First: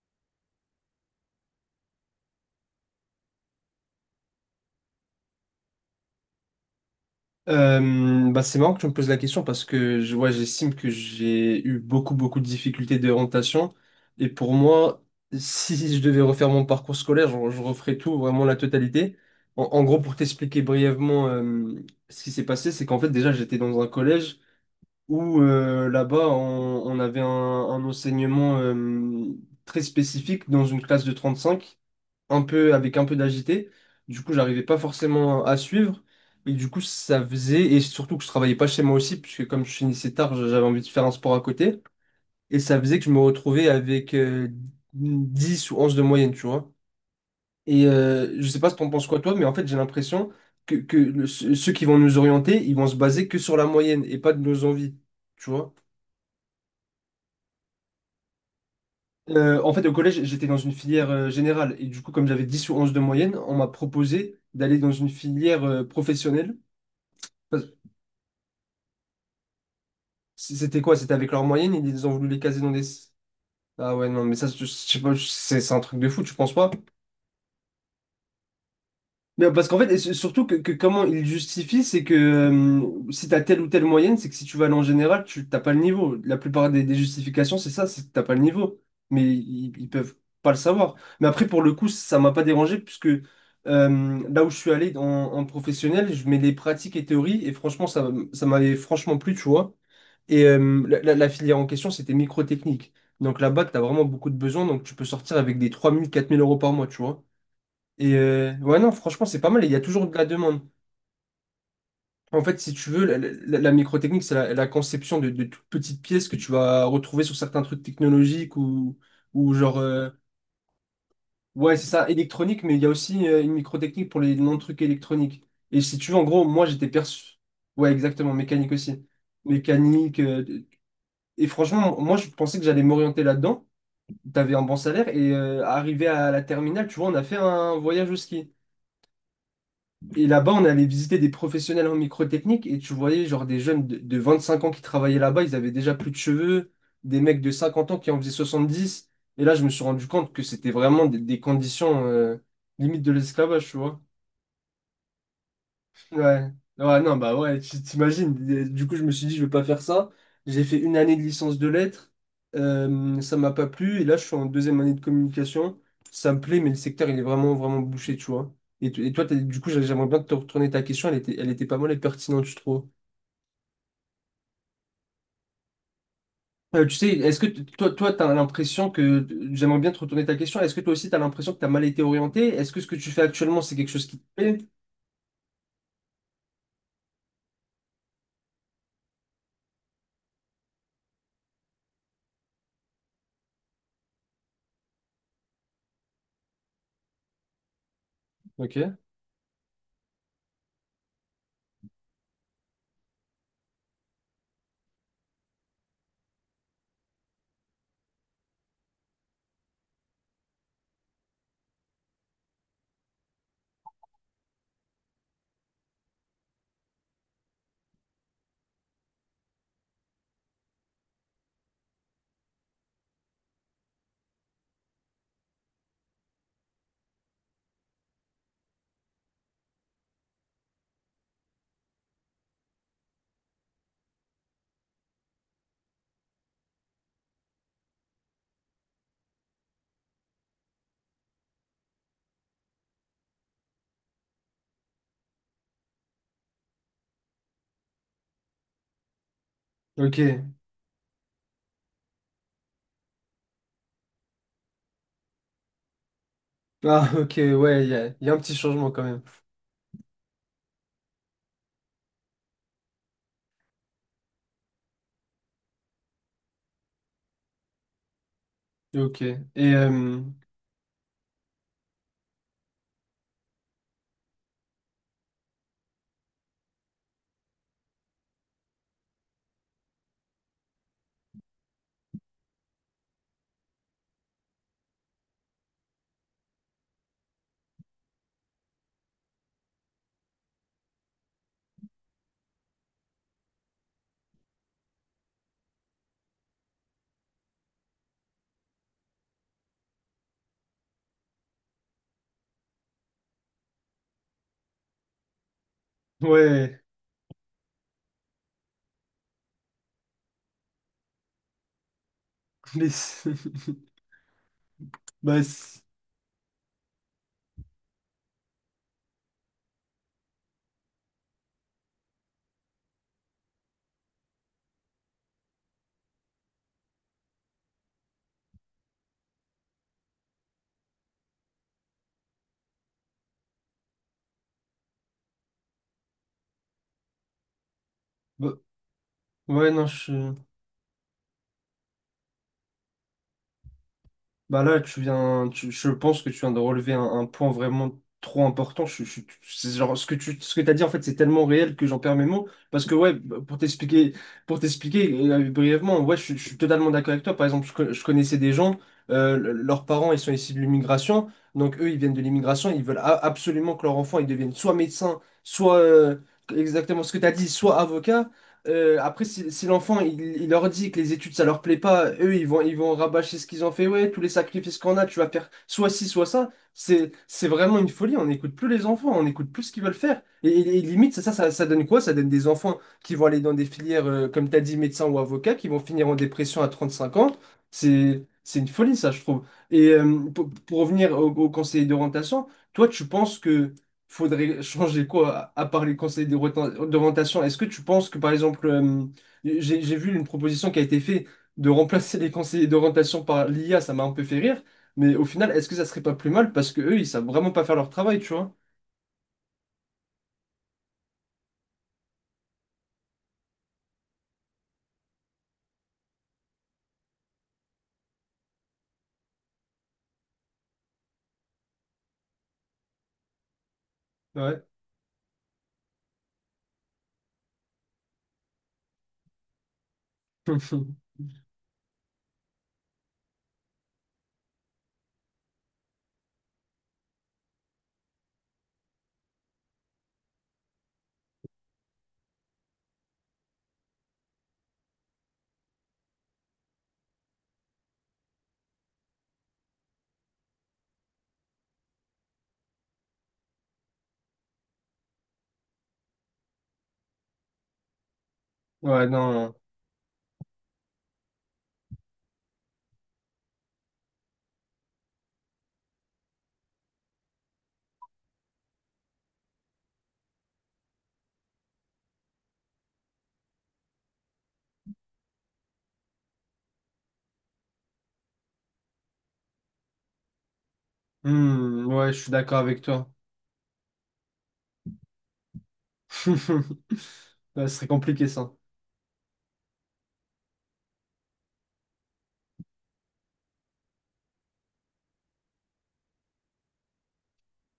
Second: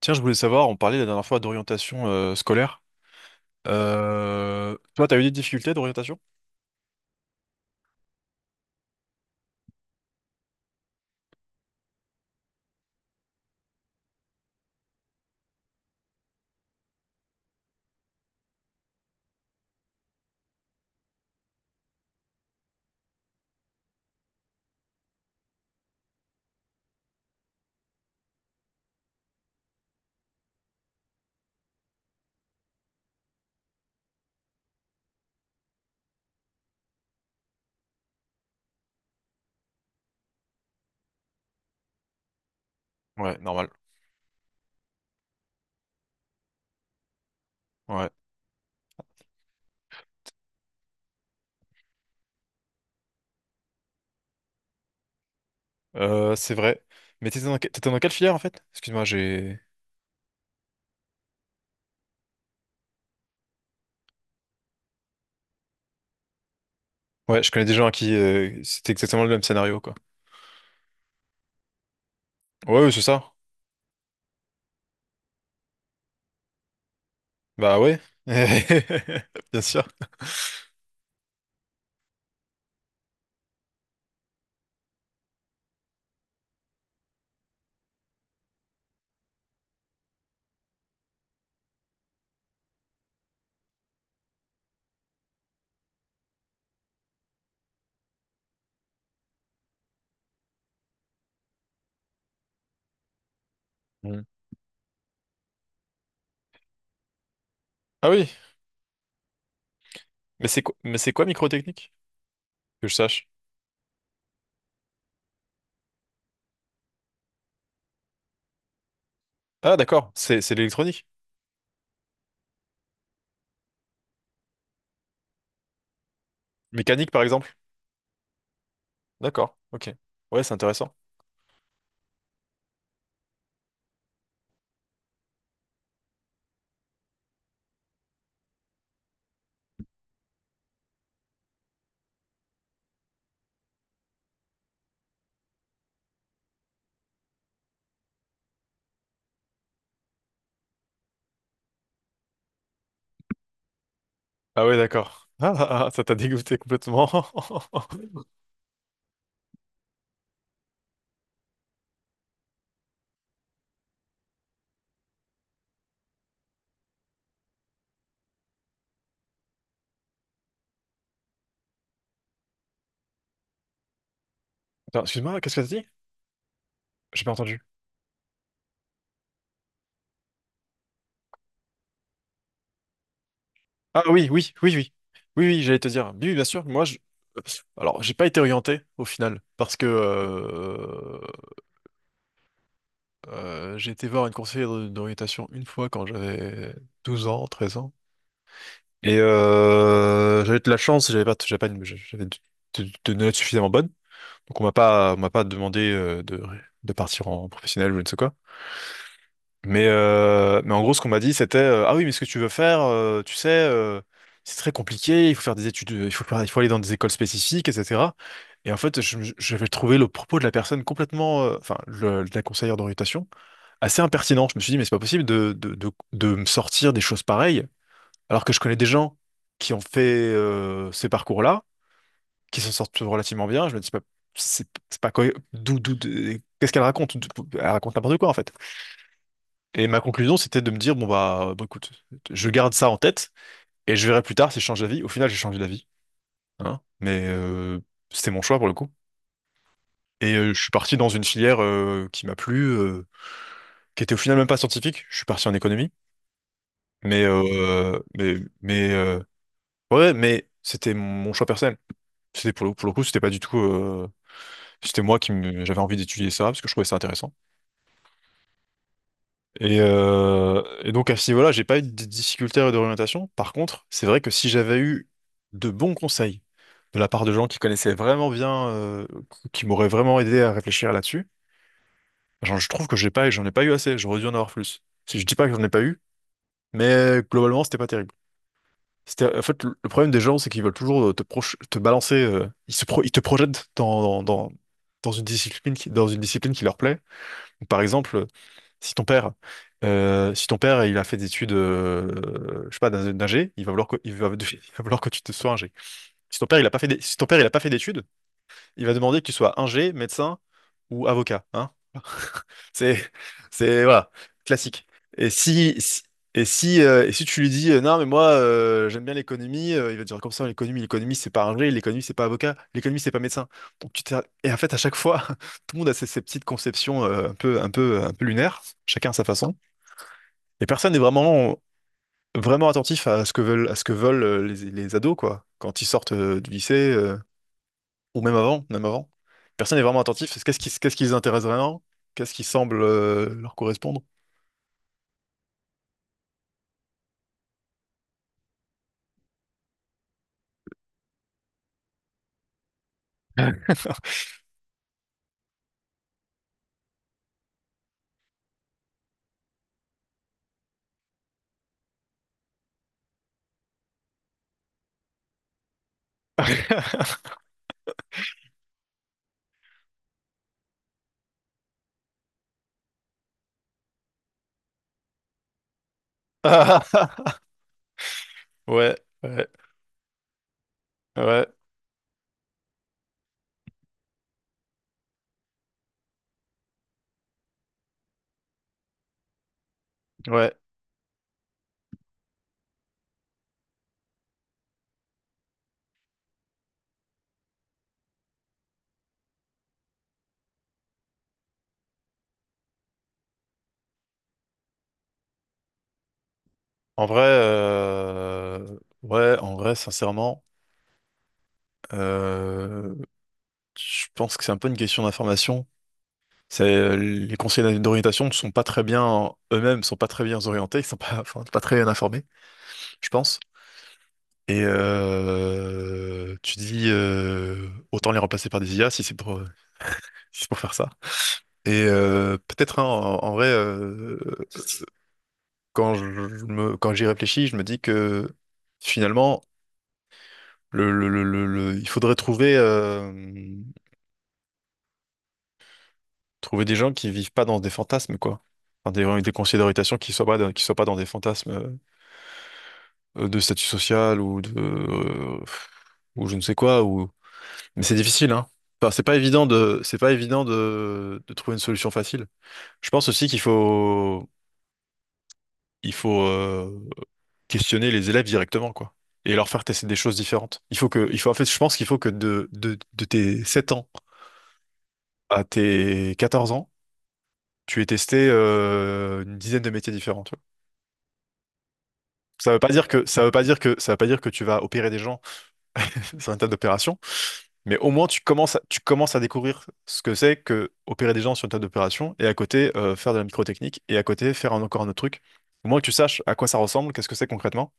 Tiens, je voulais savoir, on parlait la dernière fois d'orientation scolaire. Toi, t'as eu des difficultés d'orientation? Bah c'est marrant que tu me poses la question parce que j'estime que j'ai eu beaucoup de difficultés d'orientation. Et pour moi, si je devais refaire mon parcours scolaire, je referais tout, vraiment la totalité. En gros, pour t'expliquer brièvement ce qui s'est passé, c'est qu'en fait, déjà, j'étais dans un collège où là-bas, on avait un enseignement très spécifique dans une classe de 35 un peu, avec un peu d'agité. Du coup, j'arrivais pas forcément à suivre. Et du coup, ça faisait, et surtout que je travaillais pas chez moi aussi, puisque comme je finissais tard, j'avais envie de faire un sport à côté. Et ça faisait que je me Ouais, retrouvais normal. avec 10 ou 11 de moyenne, tu vois. Ouais, Je sais pas ce que t'en penses quoi, toi, mais en fait, j'ai l'impression ceux qui vont nous orienter, ils vont se baser que sur la moyenne et pas de nos envies, tu vois. c'est vrai. Mais t'étais dans, t'étais dans quelle filière en fait? Excuse-moi, j'ai. En fait, au collège, j'étais dans une filière générale. Et du coup, comme j'avais 10 ou 11 de moyenne, on m'a proposé d'aller dans une filière professionnelle. Ouais, je connais Parce- des gens à qui c'était exactement le même scénario quoi. C'était quoi? C'était avec leur moyenne, ils ont voulu les caser dans Ouais, des... ouais, c'est ça. Ah ouais, non, mais ça, je sais pas, c'est un truc de fou, tu penses pas? Bah ouais. Mais Bien parce qu'en sûr. fait, et surtout que comment ils justifient, c'est que si t'as telle ou telle moyenne, c'est que si tu vas aller en général, tu t'as pas le niveau. La plupart des justifications, c'est ça, c'est que t'as pas le niveau. Mais ils peuvent pas le savoir. Mais après, pour le coup, ça m'a pas dérangé, puisque là où je suis allé en, en professionnel, je mets les pratiques et théories, et franchement, ça m'avait franchement plu, tu vois. La filière en question, c'était microtechnique. Donc là-bas, tu as vraiment Mm. beaucoup de besoins. Donc tu peux sortir avec des 3000 4000 euros par mois, tu vois. Ah oui. Ouais, non, franchement, c'est pas mal. Et il y a toujours de la Mais c'est demande. quoi, mais c'est quoi microtechnique? En fait, si Que tu je veux, sache. La microtechnique, c'est la conception de toutes petites pièces que tu vas retrouver sur certains trucs technologiques ou, ou Ah, genre. euh, d'accord, c'est l'électronique. ouais, c'est ça, électronique, mais il y a aussi une microtechnique pour les non-trucs électroniques. Et si tu veux, en gros, moi, j'étais Mécanique, par perçu. exemple. Ouais, exactement, mécanique aussi. D'accord, ok. Mécanique. Ouais, c'est intéressant. Et franchement, moi, je pensais que j'allais m'orienter là-dedans. T'avais un bon salaire et arrivé à la terminale, tu vois, on a fait un voyage au ski. Et là-bas, on allait visiter des professionnels en microtechnique et tu voyais genre des jeunes de 25 ans qui travaillaient là-bas, ils avaient déjà plus de cheveux, des mecs de 50 ans qui en faisaient 70. Et là, je me suis rendu compte que c'était vraiment des conditions limite de l'esclavage, tu vois. Ah ouais, d'accord. Ah, ah, ah, ça t'a Ouais, dégoûté ouais, complètement. non, bah ouais, t'imagines. Et du coup, je me suis dit, je vais pas faire ça. J'ai fait une année de licence de lettres. Ça m'a pas plu. Et là, je suis en deuxième année de communication. Ça me plaît, mais le secteur, il est vraiment bouché, tu vois. Et toi, du coup, j'aimerais bien te retourner ta question. Elle était pas mal et pertinente, je trouve. Attends, excuse-moi, qu'est-ce que t'as dit? Tu sais, J'ai pas est-ce que entendu. t- toi, toi, t'as l'impression que j'aimerais bien te retourner ta question. Est-ce que toi aussi, t'as l'impression que t'as mal été orienté? Est-ce que ce que tu fais actuellement, c'est quelque Ah chose qui te oui, oui, plaît? oui, oui. Oui, oui, j'allais te dire. Oui, oui, bien sûr, moi, je… Alors, j'ai pas été orienté, au final, parce que j'ai été voir une conseillère d'orientation une fois quand j'avais 12 ans, 13 ans. Ok. Et j'avais de la chance, j'avais pas une- j'avais de, de notes suffisamment bonnes. Donc on m'a pas demandé de partir en professionnel ou je ne sais quoi. Mais en gros, ce qu'on m'a dit, c'était ah oui, mais ce que tu veux faire, tu sais, c'est très compliqué, il faut faire des études, il faut aller dans des écoles spécifiques, etc. Et en fait, j'avais trouvé le propos de la personne complètement, enfin, de la conseillère d'orientation, assez impertinent. Je me suis dit, mais c'est pas possible de me sortir des choses pareilles. Alors que je connais des gens qui ont fait ces parcours-là, qui s'en sortent relativement bien. Je me dis c'est pas qu'est-ce qu'elle raconte? Elle raconte n'importe quoi en fait. Et ma conclusion, c'était de me dire, bon, écoute, je garde ça en tête et je verrai plus tard si je change d'avis. Au final, j'ai changé d'avis, hein, mais c'était mon choix pour le coup. Ok. Et je suis parti dans une filière qui m'a plu, qui était au final même pas scientifique. Je suis parti en économie, Ah, mais ok. Ouais, euh, y a mais un petit mais changement quand euh, même. ouais, mais c'était mon choix personnel. C'était pour le coup, c'était pas du tout. C'était moi qui me- j'avais envie d'étudier ça parce que je trouvais ça intéressant. Ok. Euh, Et donc à ce niveau-là, j'ai pas eu de difficultés d'orientation. Par contre, c'est vrai que si j'avais eu de bons conseils de la part de gens qui connaissaient vraiment bien, qui m'auraient vraiment aidé à réfléchir là-dessus, genre, je trouve que j'en ai pas eu assez. J'aurais dû en avoir plus. Si je dis pas que j'en ai pas eu, mais globalement, c'était pas terrible. En fait, le problème des gens, c'est qu'ils veulent toujours te balancer. Ils te projettent dans, dans une discipline dans une discipline qui leur plaît. Donc, par exemple, si ton père, si ton père il a fait des études, je sais pas, d'ingé, il va vouloir que, il va, il va vouloir que tu te sois ingé. Si ton père il a pas ouais, fait, si ton père il a pas fait d'études, il va demander que tu sois ingé, médecin ou avocat, hein. les... C'est, c'est, voilà, classique. Et bah, si, c'est- si- et si, et si tu lui dis, non, mais moi, j'aime bien l'économie, il va te dire comme ça, l'économie, c'est pas ingé, l'économie, c'est pas avocat, l'économie, c'est pas médecin. Donc, tu t'es- et en fait, à chaque fois, tout le monde a ses, ses petites conceptions, un peu lunaires, chacun à sa façon. Et personne n'est vraiment attentif à ce que veulent, à ce que veulent les ados, quoi, quand ils sortent, du lycée, Bah, même avant. ouais, Personne n'est non, vraiment je... attentif. Qu'est-ce qui les intéresse vraiment? Qu'est-ce qui semble, leur correspondre? Bah là, je pense que tu viens de relever un point vraiment trop important. C'est genre, ce que t'as dit, en fait, c'est tellement réel que j'en perds mes mots. Parce que, ouais, bah, pour t'expliquer brièvement, ouais, je suis totalement d'accord avec toi. Par exemple, je connaissais des gens, leurs parents, ils sont issus de l'immigration. Donc, eux, ils viennent de l'immigration. Ils veulent absolument que leur enfant, ils deviennent soit médecin, soit exactement ce que tu as dit, soit avocat. Après, si l'enfant il leur dit que les études ça leur plaît pas, eux ils vont rabâcher ce qu'ils ont fait. Ouais, tous les sacrifices qu'on a, tu vas faire soit ci, soit ça. C'est Ah, c'est vraiment une folie. On n'écoute plus les ouais, enfants, on ouais, n'écoute plus ce qu'ils veulent faire. Et limite, ouais, ça donne quoi? Ça donne des enfants qui vont aller dans des filières, comme tu as dit, médecin ou avocat, qui vont finir en dépression à 35 ans. C'est une folie, ça, je trouve. Ouais. Pour revenir au conseiller d'orientation, toi, tu penses que faudrait changer quoi, à part les conseils d'orientation? Est-ce que tu penses que, par exemple, j'ai vu une proposition qui a été faite de remplacer les conseillers d'orientation par l'IA, ça m'a un peu fait rire, mais au final, est-ce que ça serait pas plus mal parce que eux, En ils vrai, savent vraiment pas faire leur travail, tu vois? euh, ouais, en vrai, sincèrement, euh, je pense que c'est un peu une question d'information. C'est les conseillers d'orientation ne sont pas très bien eux-mêmes, ne sont pas très bien orientés, ils sont pas, enfin, pas très bien informés, je pense. Et Ouais. Tu dis autant les remplacer par des IA si c'est pour si c'est pour faire ça. Et peut-être hein, en vrai, quand je quand j'y réfléchis, je me dis que finalement, il faudrait trouver, trouver des gens qui vivent pas dans des fantasmes, quoi. Enfin, des, vraiment des considérations qui soient pas qui soient pas dans des fantasmes de statut social ou de, ou je ne sais quoi, ou… Mais c'est difficile, hein. Enfin, Ouais, non. C'est pas évident de trouver une solution facile. Je pense aussi qu'il faut, il faut, questionner les élèves directement, quoi. Et leur faire tester des choses différentes. Il faut que, il faut, en fait, je pense qu'il faut que de tes 7 ans à tes 14 ans, tu aies testé une 10aine de métiers différents, tu vois. Hmm, ouais, je suis Ça veut d'accord pas avec dire que, toi. ça veut pas dire que, ça veut pas dire que tu vas opérer des gens sur un tas d'opérations, Ouais, ce mais serait au moins compliqué ça. Tu commences à découvrir ce que c'est que opérer des gens sur une tas d'opérations et à côté faire de la microtechnique et à côté faire encore un autre truc. Au moins que tu saches à quoi ça ressemble, qu'est-ce que c'est concrètement.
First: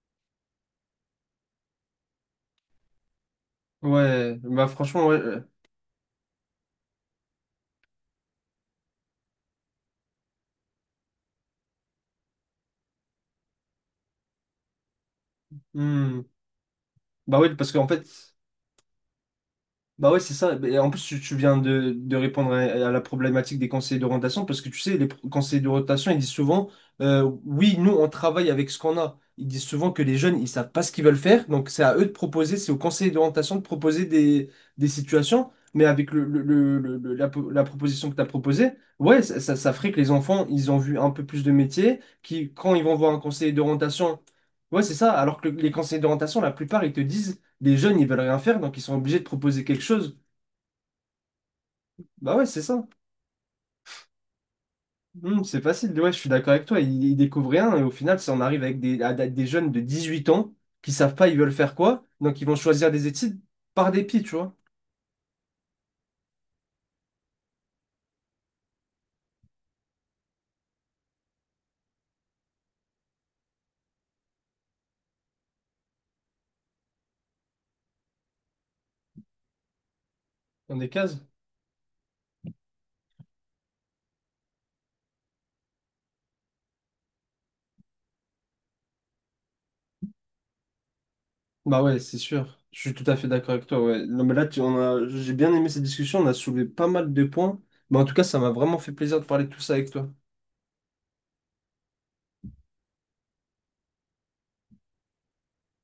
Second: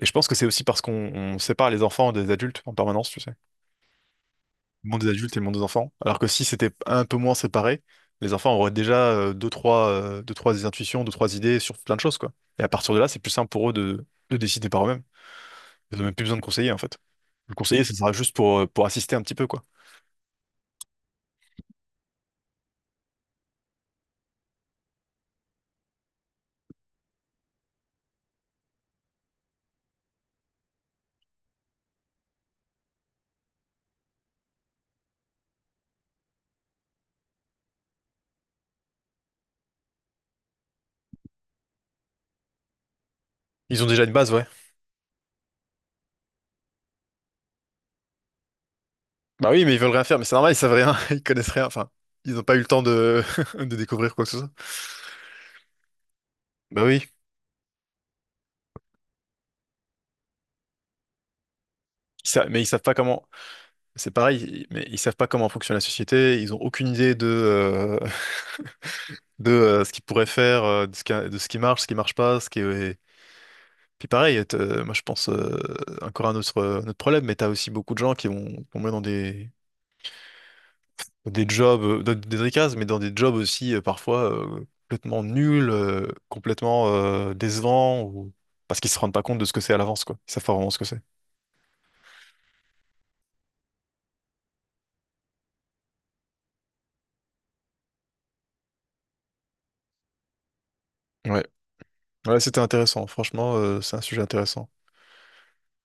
Et je pense que c'est aussi parce qu'on on sépare les enfants des adultes en permanence, tu sais. Ouais, bah Le monde franchement, des ouais. adultes et euh, le monde des enfants. Alors que si c'était un peu moins séparé, les enfants auraient déjà deux, trois intuitions, deux, trois idées sur plein de choses, quoi. Et à partir de là, c'est plus simple pour eux de décider par eux-mêmes. Ils n'ont même hmm. plus besoin de conseiller, en fait. Bah oui, Le parce conseiller, qu'en ça fait. sera juste pour assister un petit peu, quoi. Bah ouais, c'est ça. Bah, et en plus, tu viens de répondre à la problématique des conseillers d'orientation parce que tu sais, conseillers d'orientation, ils disent souvent, oui, nous, on travaille avec ce qu'on a. Ils disent souvent que les jeunes, ils savent pas ce qu'ils veulent faire. Donc, c'est à eux de proposer, c'est aux conseillers d'orientation de proposer des situations. Mais avec la proposition que tu as proposée, ouais, ça ferait que les enfants, ils ont vu un peu plus de métiers, qui, quand ils vont voir un conseiller Ils ont déjà une d'orientation, base, ouais. ouais, c'est ça. Alors que les conseillers d'orientation, la plupart, ils te disent, les jeunes, ils veulent rien faire, donc ils sont obligés de Bah proposer oui, mais ils quelque veulent rien chose. faire, mais c'est normal, ils savent rien, ils connaissent rien, enfin, ils Bah n'ont ouais, pas eu c'est le temps ça. de… de découvrir quoi que ce soit. Hmm, c'est facile. Ouais, je suis d'accord avec toi. Bah oui, Ils découvrent rien et au final, ça en arrive avec des, à des jeunes de 18 ans qui savent pas ils veulent faire quoi, donc ils vont mais ils savent choisir pas des comment, études par c'est dépit, tu vois, pareil, mais ils savent pas comment fonctionne la société, ils ont aucune idée de, de ce qu'ils pourraient faire, de ce qui… de ce qui marche pas, ce qui est… Puis pareil, moi je pense encore à un autre, un problème, mais t'as aussi beaucoup de gens qui vont tomber dans dans des cases. des jobs, dans des tricases, mais dans des jobs aussi parfois complètement nuls, complètement décevants, ou… parce qu'ils se rendent pas compte de ce que c'est à l'avance, quoi. Ils savent pas vraiment ce que c'est. Bah ouais, c'est sûr. Je suis tout à fait d'accord avec toi. Ouais. Non, mais là, j'ai bien aimé cette discussion. On a soulevé pas mal de points. Mais en tout cas, ça m'a vraiment fait plaisir de parler de tout ça avec toi. Ouais, ouais, c'était intéressant. Franchement, c'est un sujet intéressant.